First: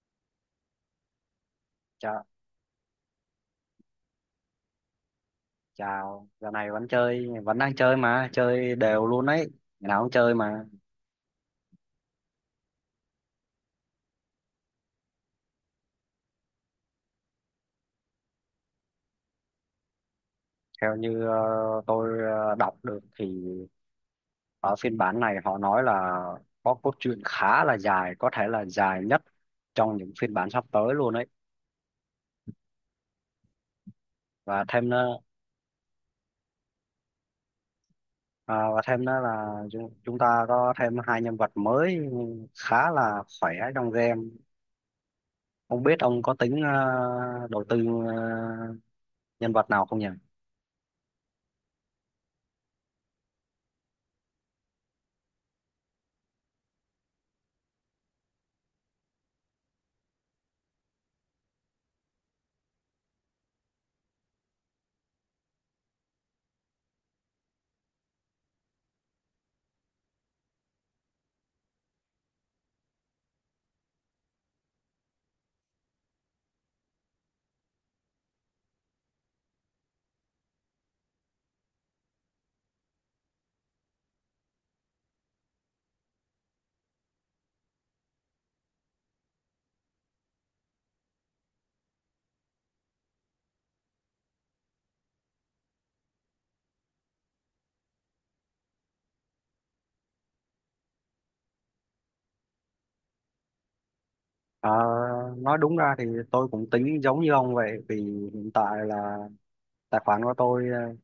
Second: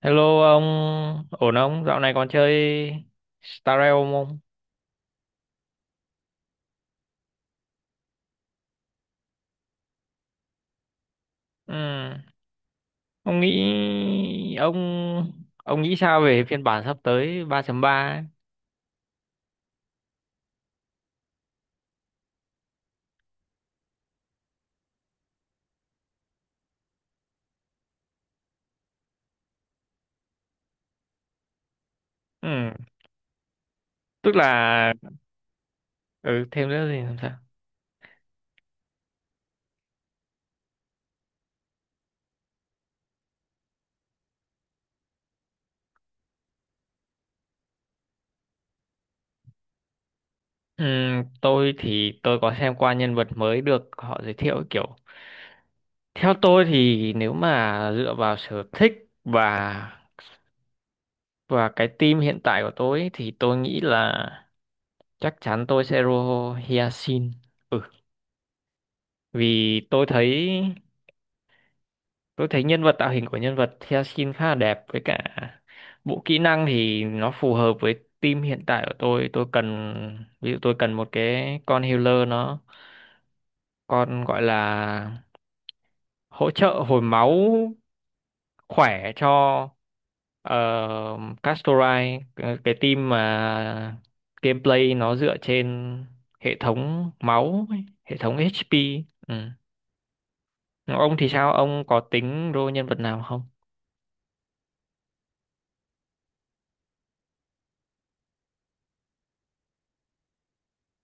Hello ông, ổn không? Dạo này Chào, còn chơi Star Realm không? chào, giờ này vẫn chơi, vẫn đang chơi mà, chơi đều luôn đấy, ngày nào cũng chơi mà. Ừ. Ông nghĩ ông ông nghĩ sao về phiên bản sắp tới 3.3 ấy? Theo như tôi đọc được thì ở phiên bản này họ nói là có cốt truyện khá là dài, có thể là dài nhất trong những phiên bản sắp tới luôn đấy. Ừ. Tức là. Và thêm nữa, Ừ, Thêm nữa thì làm sao? và thêm nữa là chúng ta có thêm hai nhân vật mới khá là khỏe trong game. Không biết ông có tính đầu tư nhân vật nào không nhỉ? Ừ, tôi thì tôi có xem qua nhân vật mới được họ giới thiệu ấy, kiểu theo tôi thì nếu mà dựa vào sở thích và và cái team hiện tại của tôi ấy, thì tôi nghĩ là chắc chắn tôi sẽ roll Hyacinth. Ừ, vì tôi thấy nhân vật, tạo hình của nhân vật Theosin khá là đẹp, với cả bộ kỹ năng thì nó phù hợp với team hiện tại của tôi. Tôi cần ví dụ tôi cần một cái con healer, nó, con gọi là hỗ trợ hồi máu khỏe cho Castorai, cái team mà gameplay nó dựa trên hệ thống máu ấy, hệ thống HP. Ừ. Ông thì sao? Ông có tính role nhân vật nào không? Ờ, nói đúng ra thì tôi cũng tính giống như ông vậy, vì hiện tại là tài khoản của tôi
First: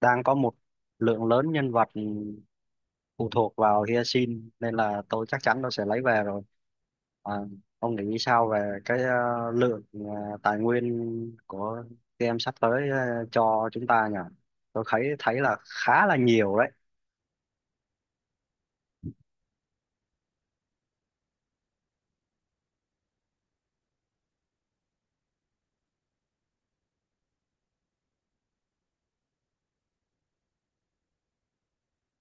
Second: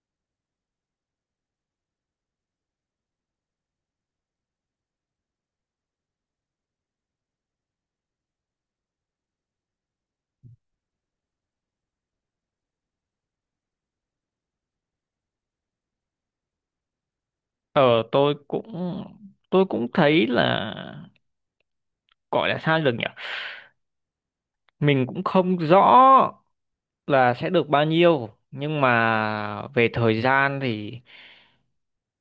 đang có một lượng lớn nhân vật phụ thuộc vào Hyacinth, nên là tôi chắc chắn tôi sẽ lấy về rồi. Ờ, ông nghĩ sao về cái lượng tài nguyên của game sắp tới cho chúng ta nhỉ? Tôi thấy thấy là khá là nhiều đấy. Ờ tôi cũng tôi cũng thấy là, gọi là sao được nhỉ? Mình cũng không rõ là sẽ được bao nhiêu, nhưng mà về thời gian thì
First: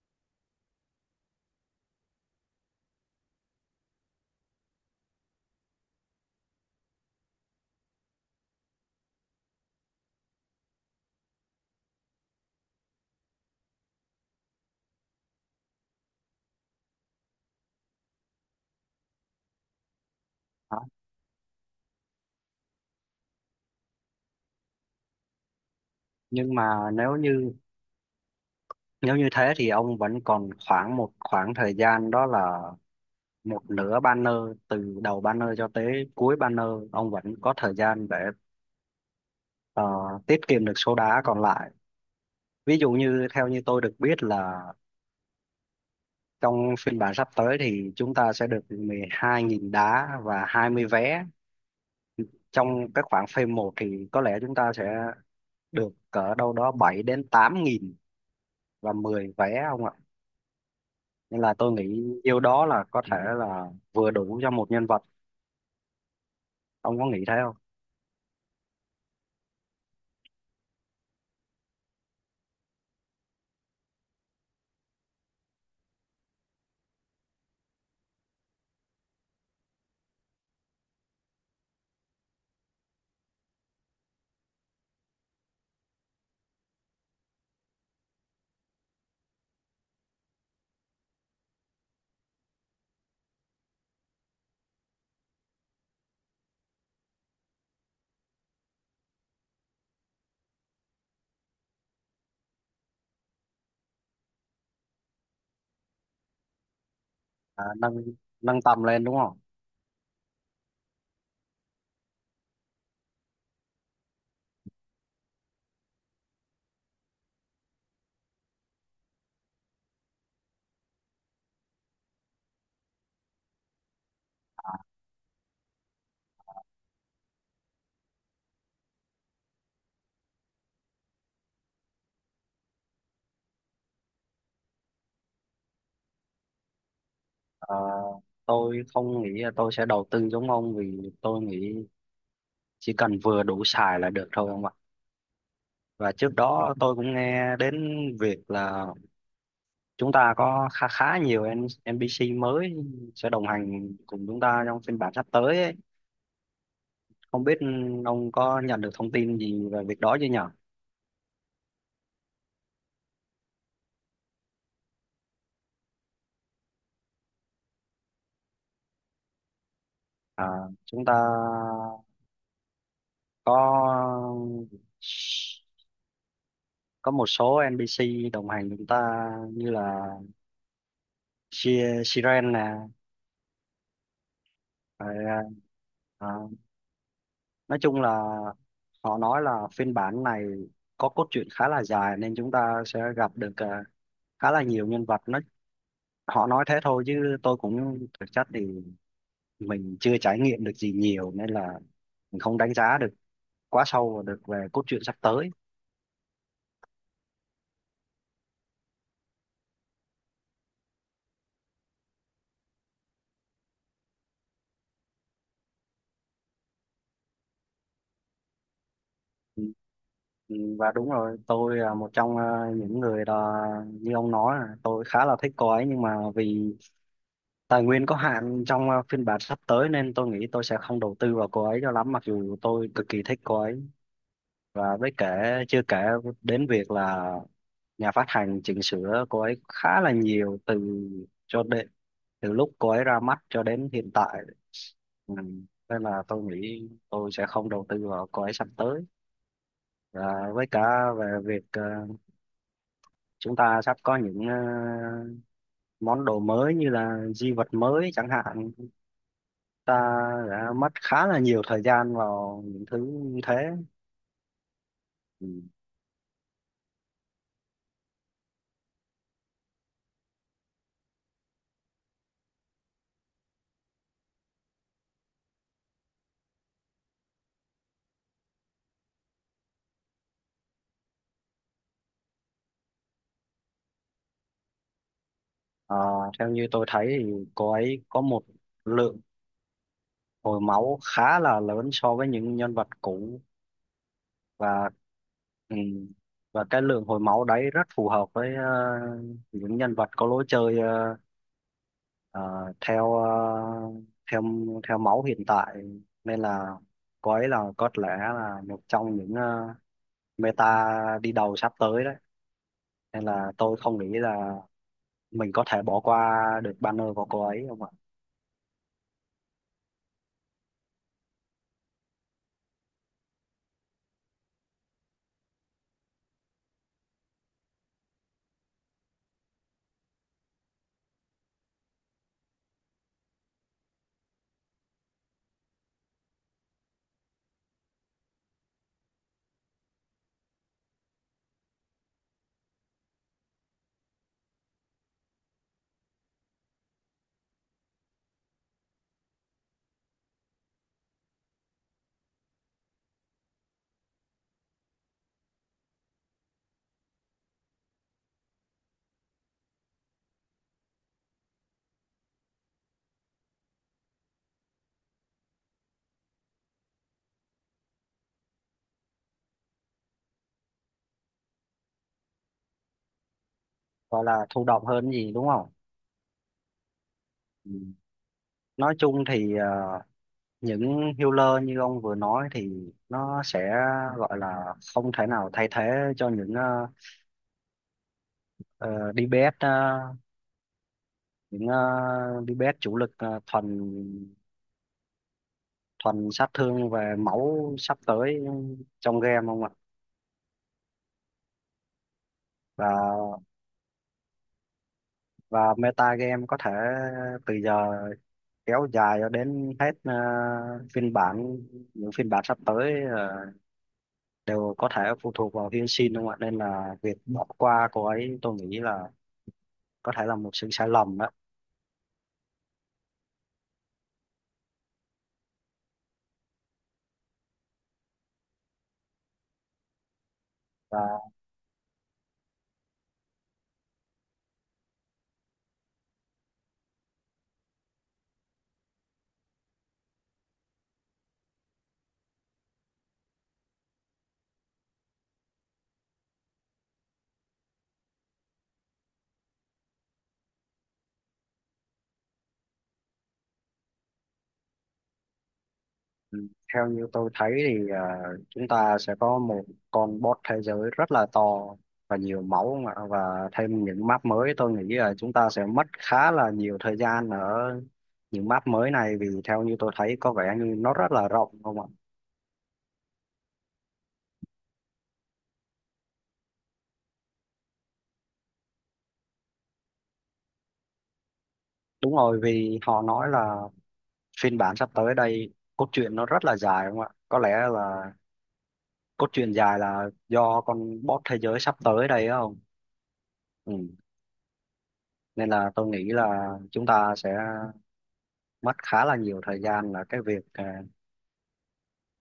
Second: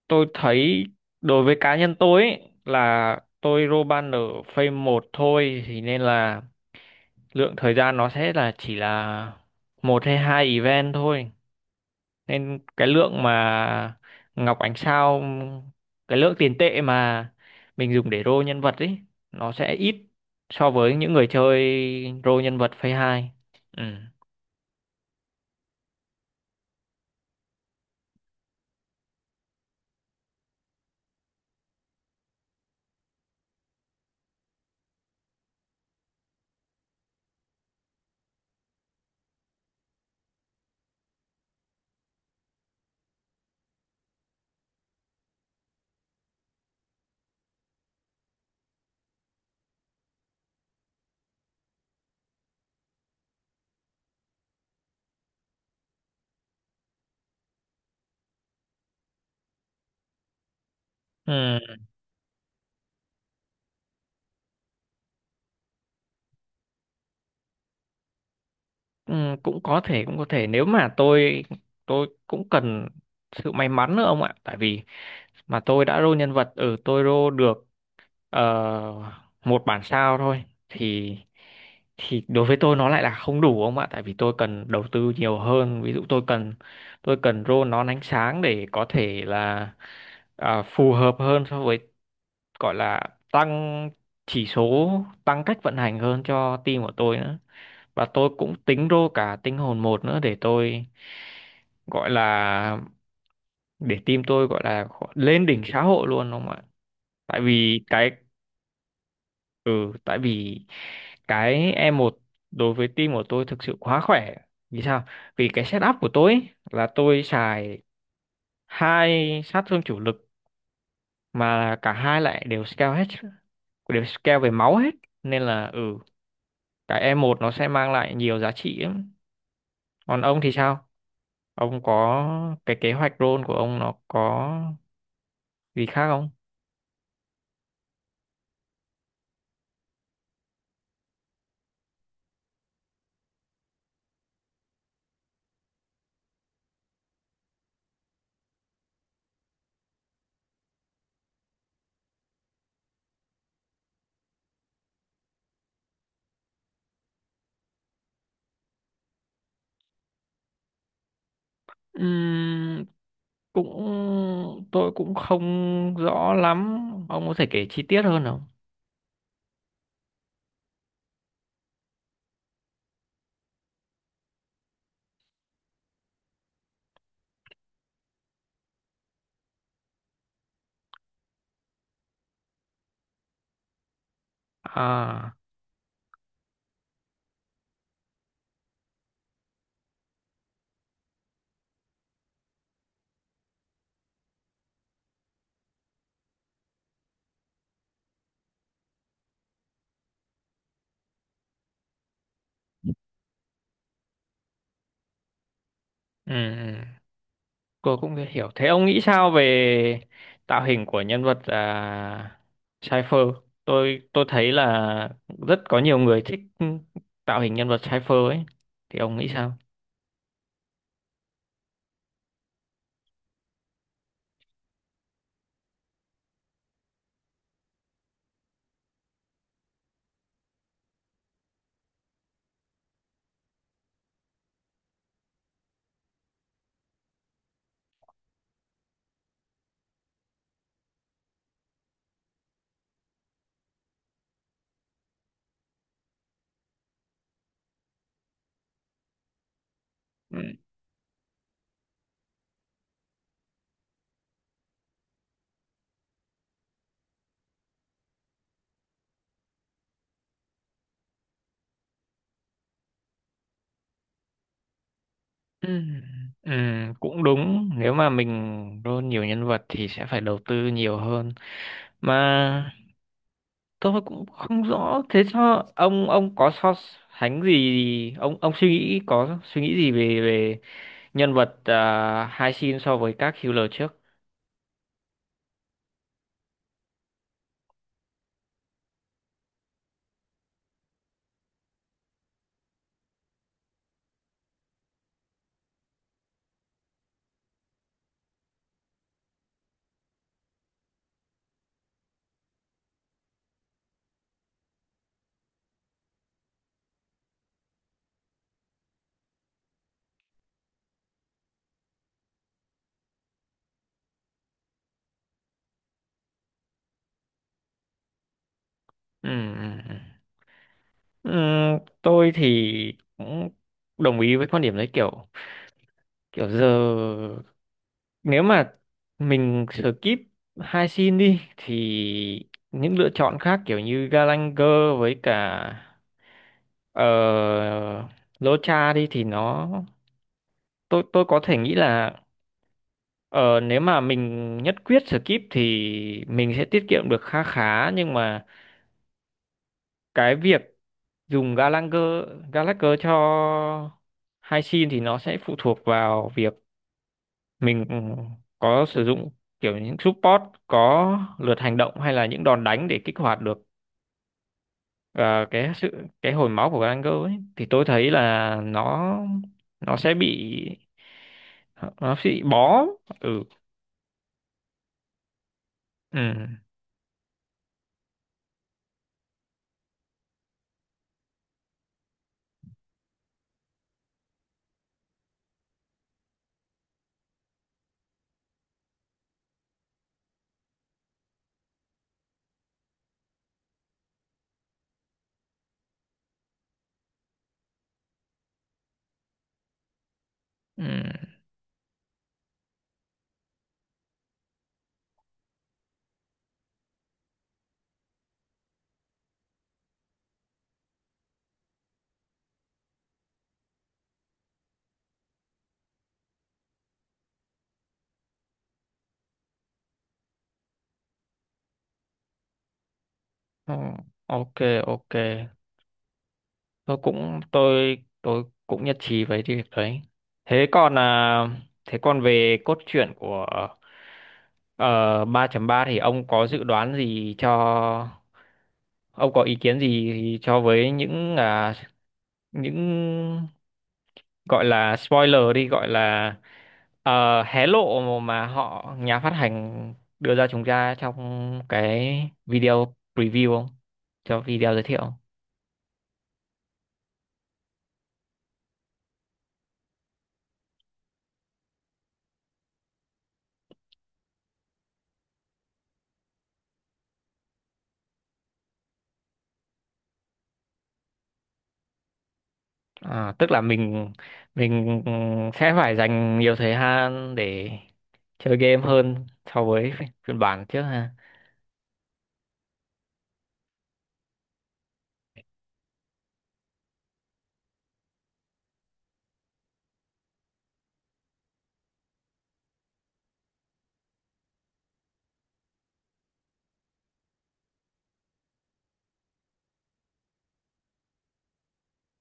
tôi thấy, đối với cá nhân tôi ấy, là tôi roll ban ở phase một thôi, thì nên là lượng thời gian nó sẽ là, chỉ là một hay hai event thôi, nên cái lượng mà ngọc ánh sao, cái lượng tiền tệ mà mình dùng để roll nhân vật ấy, nó sẽ ít so Đó. với những người chơi roll nhân vật phase hai. Ừ. Nhưng mà nếu như thế thì ông vẫn còn khoảng một khoảng thời gian, đó là một nửa banner, từ đầu banner cho tới cuối banner. Ông vẫn có thời gian để ờ, tiết kiệm được số đá còn lại. Ví dụ như theo như tôi được biết, là trong phiên bản sắp tới thì chúng ta sẽ được 12.000 đá và 20 vé. Trong cái khoảng phase 1 thì có lẽ chúng ta sẽ được cỡ đâu đó 7.000 đến 8.000 và 10 vé, không ạ? Nên là tôi Ừ. nghĩ nhiêu đó là có thể là vừa đủ cho một nhân vật. Ông có nghĩ thế không? Ừ. Cũng có thể, cũng có thể, nếu mà tôi cũng cần sự may mắn nữa ông ạ, tại vì mà tôi đã roll nhân vật ở, tôi roll được ờ, một bản sao thôi, thì đối với tôi nó lại là không đủ ông ạ, tại vì tôi cần đầu tư nhiều hơn. Ví dụ tôi cần rô nón ánh sáng, để có thể là phù hợp hơn so với, gọi là, tăng chỉ số, tăng cách vận hành hơn cho team của tôi nữa. Và tôi cũng tính rô cả tinh hồn một nữa, để tôi, gọi là, để team tôi, gọi là, lên đỉnh xã hội luôn, đúng không ạ? Tại à, vì nâng cái, nâng tầm lên đúng không? ừ, tại vì cái e một đối với team của tôi thực sự quá khỏe. Vì sao? Vì cái setup của tôi ấy, là tôi xài hai sát thương chủ lực, mà cả hai lại đều scale hết, đều scale về máu hết. Nên là cái e một nó sẽ mang lại nhiều giá trị lắm. Còn ông thì sao? Ông có cái kế hoạch role của ông, nó có gì khác không? Ờ, tôi không nghĩ là tôi sẽ đầu tư giống ông, vì tôi nghĩ chỉ cần vừa đủ xài là được thôi, ông ạ. Và trước đó tôi cũng nghe đến việc là chúng ta có khá khá nhiều NPC mới sẽ đồng hành cùng chúng ta trong phiên bản sắp tới ấy. Không biết ông có nhận được thông tin gì về việc đó chưa nhỉ? Ừm, cũng tôi cũng không rõ lắm, ông có thể kể chi tiết hơn không? À, chúng ta có có một số NPC đồng hành chúng ta, như là Siren nè, À, rồi, à, nói chung là họ nói là phiên bản này có cốt truyện khá là dài, nên chúng ta sẽ gặp được khá là nhiều nhân vật. Nó họ nói thế thôi, chứ tôi cũng thực chất thì mình chưa trải nghiệm được gì nhiều, nên là mình không đánh giá được quá sâu vào được về cốt truyện sắp tới. ừ, ừ. Cô cũng hiểu. Thế ông nghĩ sao về tạo hình của nhân vật, Cypher? Tôi thấy là rất có nhiều người thích tạo hình nhân vật Cypher ấy. Thì ông nghĩ sao? Ừ, ừ, và đúng rồi, tôi là một trong những người là, như ông nói, là tôi khá là thích cô ấy. Nhưng mà vì tài nguyên có hạn trong phiên bản sắp tới, nên tôi nghĩ tôi sẽ không đầu tư vào cô ấy cho lắm, mặc dù tôi cực kỳ thích cô ấy. Và với kể chưa kể đến việc là nhà phát hành chỉnh sửa cô ấy khá là nhiều, từ cho đến từ lúc cô ấy ra mắt cho đến hiện tại. Ừ. Nên là tôi nghĩ tôi sẽ không đầu tư vào cô ấy sắp tới. Ừ. Và với cả về việc chúng ta sắp có những món đồ mới, như là di vật mới chẳng hạn, ta đã mất khá là nhiều thời gian vào những thứ như thế. Ừ. Ừ, ừ, cũng đúng. Nếu mà mình roll nhiều nhân vật thì sẽ phải đầu tư nhiều hơn. Mà tôi cũng không rõ. Thế cho ông có so sánh gì? Ông suy nghĩ có suy nghĩ gì về về nhân vật, hai xin, so với các healer trước? Ờ, theo như tôi thấy thì cô ấy có một lượng hồi máu khá là lớn so với những nhân vật cũ. Và ừ, và cái lượng hồi máu đấy rất phù hợp với những nhân vật có lối chơi ờ, ờ, theo theo máu hiện tại. Nên là cô ấy là có lẽ là một trong những meta đi đầu sắp tới đấy, nên là tôi không nghĩ là mình có thể bỏ qua được banner của cô ấy, không ạ. Ừm, ừm, ừm. Tôi thì cũng đồng ý với quan điểm đấy, kiểu kiểu giờ nếu mà mình skip hai xin đi, thì những lựa chọn khác kiểu như Galanger với cả, uh, Locha đi thì nó, tôi có thể nghĩ là, ờ, nếu mà mình nhất quyết skip thì mình sẽ tiết kiệm được khá khá, nhưng mà cái việc dùng Gallagher Gallagher cho hai sim thì nó sẽ phụ thuộc vào việc mình, có sử dụng kiểu những support có lượt hành động, hay là những đòn đánh để kích hoạt được ờ, cái sự cái hồi máu của Gallagher ấy, thì tôi thấy là nó sẽ bị nó sẽ bị bó. Ừ. Gọi là thụ động hơn gì đúng không? Ừ, Ừ. Nói chung thì những healer như ông vừa nói thì nó sẽ gọi là không thể nào thay thế cho những DPS, những DPS chủ lực, thuần thuần sát thương về máu sắp tới trong game, không ạ. ừ. Và và meta game có thể từ giờ kéo dài cho đến hết phiên bản những phiên bản sắp tới, đều có thể phụ thuộc vào hy sinh, đúng không ạ? Nên là việc bỏ qua cô ấy tôi nghĩ là có thể là một sự sai lầm đó. Ờ, ok, ok, tôi cũng nhất trí với cái việc đấy. thế còn và à, thế còn về cốt truyện của ờ, 3.3, thì ông có ý kiến gì cho, với những, những gọi là spoiler đi, gọi là hé lộ, mà nhà phát hành đưa ra chúng ta trong cái video preview không? Cho video giới thiệu. ừ, Theo như tôi thấy thì chúng ta sẽ có một con boss thế giới rất là to và nhiều máu, không ạ? Và thêm những map mới, tôi nghĩ là chúng ta sẽ mất khá là nhiều thời gian ở những map mới này, vì theo như tôi thấy có vẻ như nó rất là rộng, không ạ. À, tức là mình sẽ phải dành nhiều thời gian để chơi game hơn so với phiên bản trước ha. Đúng rồi, vì họ nói là phiên bản sắp tới đây cốt truyện nó rất là dài, đúng không ạ? Có lẽ là cốt truyện dài là do con boss thế giới sắp tới đây á, không? Ừ. Nên là tôi nghĩ là chúng ta sẽ mất khá là nhiều thời gian là cái việc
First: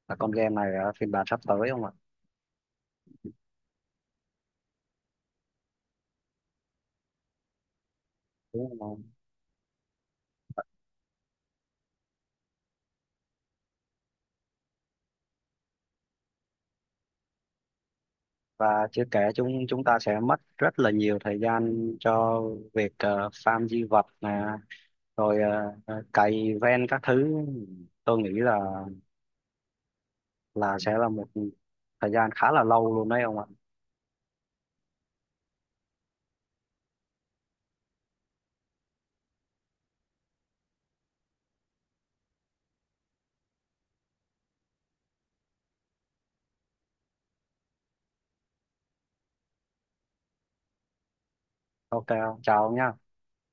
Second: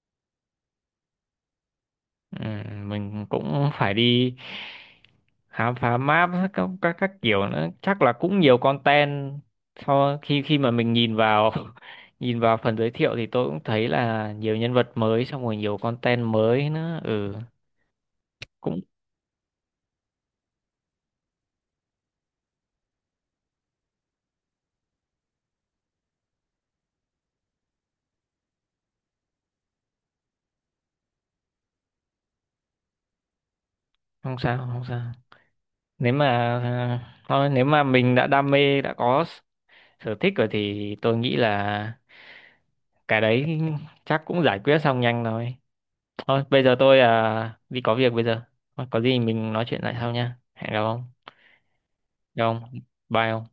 là con game này ở phiên bản sắp tới, không ạ? Ừ, mình cũng phải đi khám phá map, các kiểu nữa, chắc là cũng nhiều Đúng không? content. Sau khi khi mà mình nhìn vào nhìn vào phần giới thiệu, thì tôi cũng thấy là nhiều nhân vật mới, xong rồi nhiều content mới nữa. Ừ, cũng Và chưa kể chúng chúng ta sẽ mất rất là nhiều thời gian cho việc farm di vật nè, rồi cày ven các thứ. Tôi nghĩ là sẽ là một thời gian khá là lâu luôn đấy, ông ạ. không sao, không sao. Nếu mà à, thôi nếu mà mình đã đam mê, đã có sở thích rồi, thì tôi nghĩ là cái đấy chắc cũng giải quyết xong nhanh thôi. Thôi bây giờ tôi đi có việc bây giờ, có gì mình nói chuyện lại sau nha. Hẹn gặp ông. OK, ông Gặp chào ông. ông nhá. Bye ông.